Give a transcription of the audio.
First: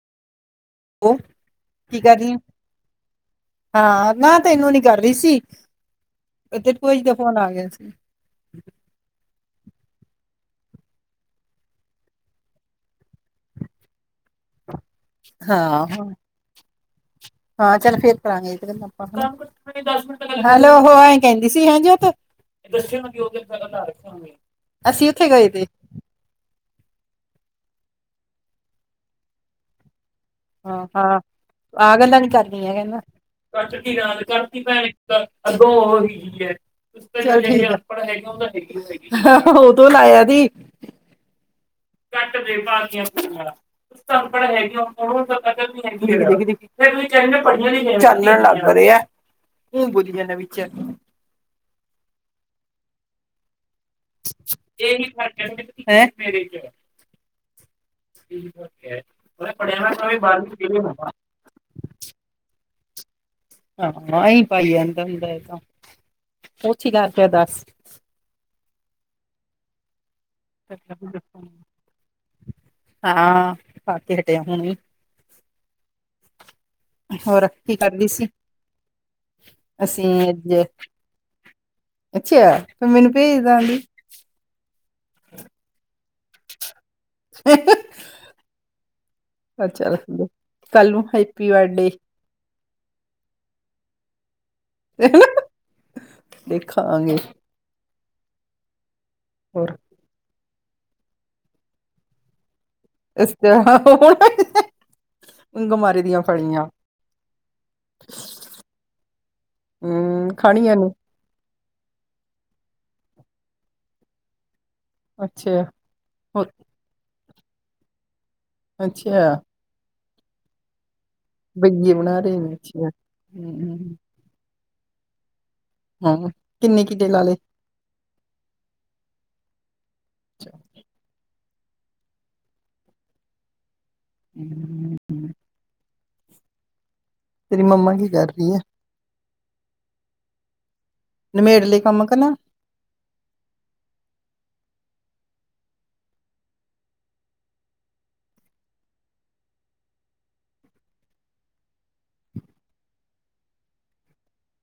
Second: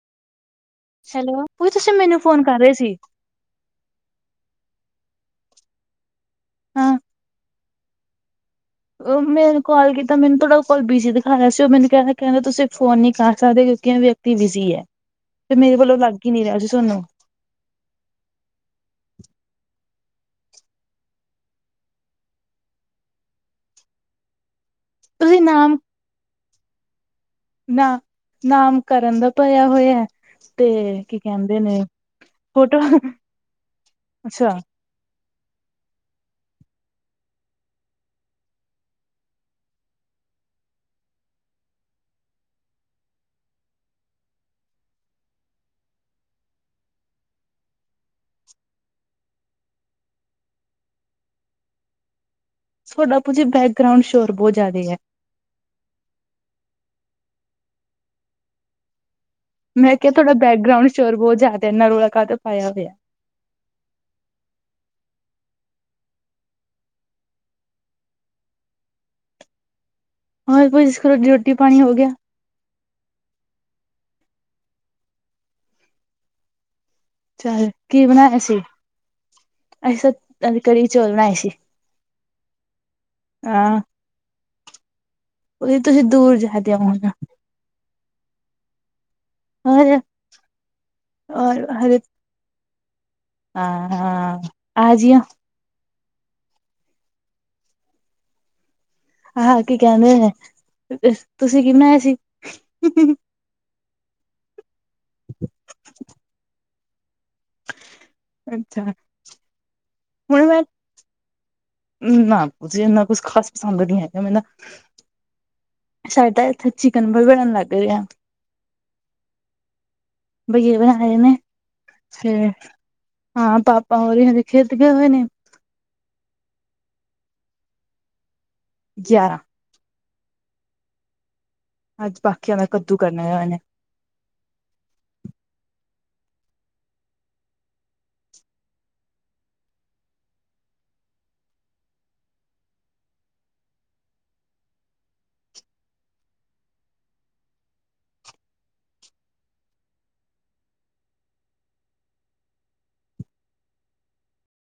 ਉਹ ਹੈਲੋ ਭੂਈ ਤੁਸੀਂ ਕੀ ਮੈਨੂੰ ਰਹੀ ਹੈ? ਫੋਨ ਕਰ ਰੇ ਸੀ? ਹਾਂ ਨਾ ਤੇ ਤੈਨੂੰ ਨੀ ਕਰ ਰੀ ਸੀ, ਤੇਰੀ ਭੂਆ ਹਾਂ। ਜੀ ਦਾ ਫੋਨ ਆ ਗਿਆ ਸੀ। ਉਹ ਮੈਨੂੰ ਕਾਲ ਕੀਤਾ ਮੈਨੂੰ ਤੁਹਾਡਾ ਕੋਲ ਬਿਜੀ ਦਿਖਾ ਰਿਆ ਸੀ ਉਹ ਮੈਨੂੰ ਕਹਿ ਕਹਿੰਦਾ ਤੁਸੀਂ ਫੋਨ ਨੀ ਕਰ ਸਕਦੇ ਕਿਉਂਕਿ ਵੀ ਬਿਜੀ ਐ, ਤੇ ਮੇਰੇ ਹਾਂ ਵੱਲੋਂ ਲੱਗ ਈ ਨੀ ਰਿਆ ਸੀ ਤੁਹਾਨੂੰ। ਹਾਂ ਚੱਲ ਫੇਰ ਕਰਾਂਗੇ ਇੱਕ ਹੈਲੋ ਐਹੋ ਐ ਕਹਿੰਦੀ ਸੀ ਹੈ ਜੋਤ [unintelligible] ਅਸੀਂ ਉੱਥੇ ਤੁਸੀਂ ਗਏ ਤੇ ਨਾਮ ਨਾ ਨਾਮ ਕਰਨ ਦਾ ਭਰੀਆ ਹੋਇਆ ਤੇ ਹਾਂ ਕੀ ਹਾਂ, ਕਹਿੰਦੇ ਨੇ ਆਹ ਗੱਲਾਂ ਨੀ ਕਰਨੀਆ ਫੋਟੋ ਕਹਿੰਦਾ ਅੱਛਾ [unintelligible] [inaudible] ਚੱਲ ਠੀਕ ਐ, ਉਹ ਤੋ ਲਾਇਆ ਤੀ ਕੱਟ ਦੇ ਪਾਤੀਆਂ ਪੁਰੀਆ [inaudible] [unintelligible] ੳਈ ਬੋਲੀ ਜਾਨਾ ਵਿੱਚ [inaudible] ਬਹੁਤ ਜ਼ਿਆਦਾ ਹੈ। [inaudible] ਪੜ੍ਹਿਆ ਨਾ ਮੈਂ ਕਿਆ ਭਾਵੇਂ ਤੁਆਡਾ ਬਾਰਵੀਂ ਫੇਲ ਹੀ ਬੈਕਗਰਾਊਂਡ ਹੋਣਾ ਸ਼ੋਰ ਬੋਤ ਜਿਆਦਾ ਏਨਾ ਰੌਲਾ ਕਾਤੋ ਪਾਇਆ ਹੋਇਆ ਹਾਂ ਅਈ ਪਾਈ ਜਾਂਦਾ ਹੁੰਦਾ ਐ ਤਾਂ [unintelligible] ਹੋਰ ਭੂਜੀ ਰੋਟੀ ਪਾਣੀ ਹੋ ਗਿਆ, ਹਾਂ ਪਾ ਕੇ ਹਟਿਆ ਹੁਣੀ ਹੋਰ ਕੀ ਕਰਦੀ ਸੀ, ਅਸੀਂ ਤਾਂ ਅਜ ਅੱਜ ਕੜੀ ਚੌਲ ਬਣਾਏ ਸੀ, ਅੱਛਿਆ ਤੂੰ ਮੈਨੂੰ ਪੈਜ ਹਾਂ। ਦਿੰਦੀ [unintelligible] ਤੁਸੀਂ ਦੂਰ ਜਾਦੇ ਹੋਈਆ ਅੱਛਾ ਹੋਰ ਰੱਖਦੇ ਕੱਲ ਨੂੰ ਹੈਪੀ ਬਰਡੇ ਹਾਂ-ਹਾਂ ਦੇਖਾਂਗੇ ਹਾਂ ਹੋਰ ਕੀ ਕਹਿੰਦੇ ਨੇ, ਤੁਸੀਂ ਕਿ ਬਨਾਆ ਸੀ ਅਸੀ ਤੇ, [unintelligible] ਮਾੜੀ ਦੀਆ ਫੜੀਆਂ ਅੱਛਾ, ਹਮ ਹੁਨ ਮੈਂ ਖਾਣੀਆਂ ਨੇ ਨਾ ਇੰਨਾ ਕੁਛ ਖਾਸ ਪਸੰਦ ਨੀ ਹੈਗਾ ਮੈ ਨਾ ਅੱਛਾ। ਸਾਡਾ ਹੋਰ ਇੱਥੇ ਚਿਕਨ ਬੜਨ ਲੱਗ ਰਿਆ ਅੱਛਾ। ਬੀਆ ਬਣਾਏ ਨੇ, ਬਈਏ ਬਣਾ ਤੇ ਰਹੇ ਨੇ ਅੱਛਾ ਹਾਂ ਹਮ ਪਾਪਾ ਉਰਵੀ ਖੇਤ ਗਏ ਹੋਏ ਨੇ। ਹਾਂ, ਕਿੰਨੇ ਕਿਡੇ ਲਾ ਲਏ ਗਿਆਰਾਂ [inaudible] ਅੱਜ ਬਾਕੀ ਦਾ ਕੱਦੂ ਕਰਨਾ ਹੋਏ ਨੇ ਹੂੰ ਤੇਰੀ ਮੰਮਾ ਕੀ ਕਰ ਰਹੀ ਏ ਨਮੇੜ ਲਈ ਕੰਮ ਕਰਨਾ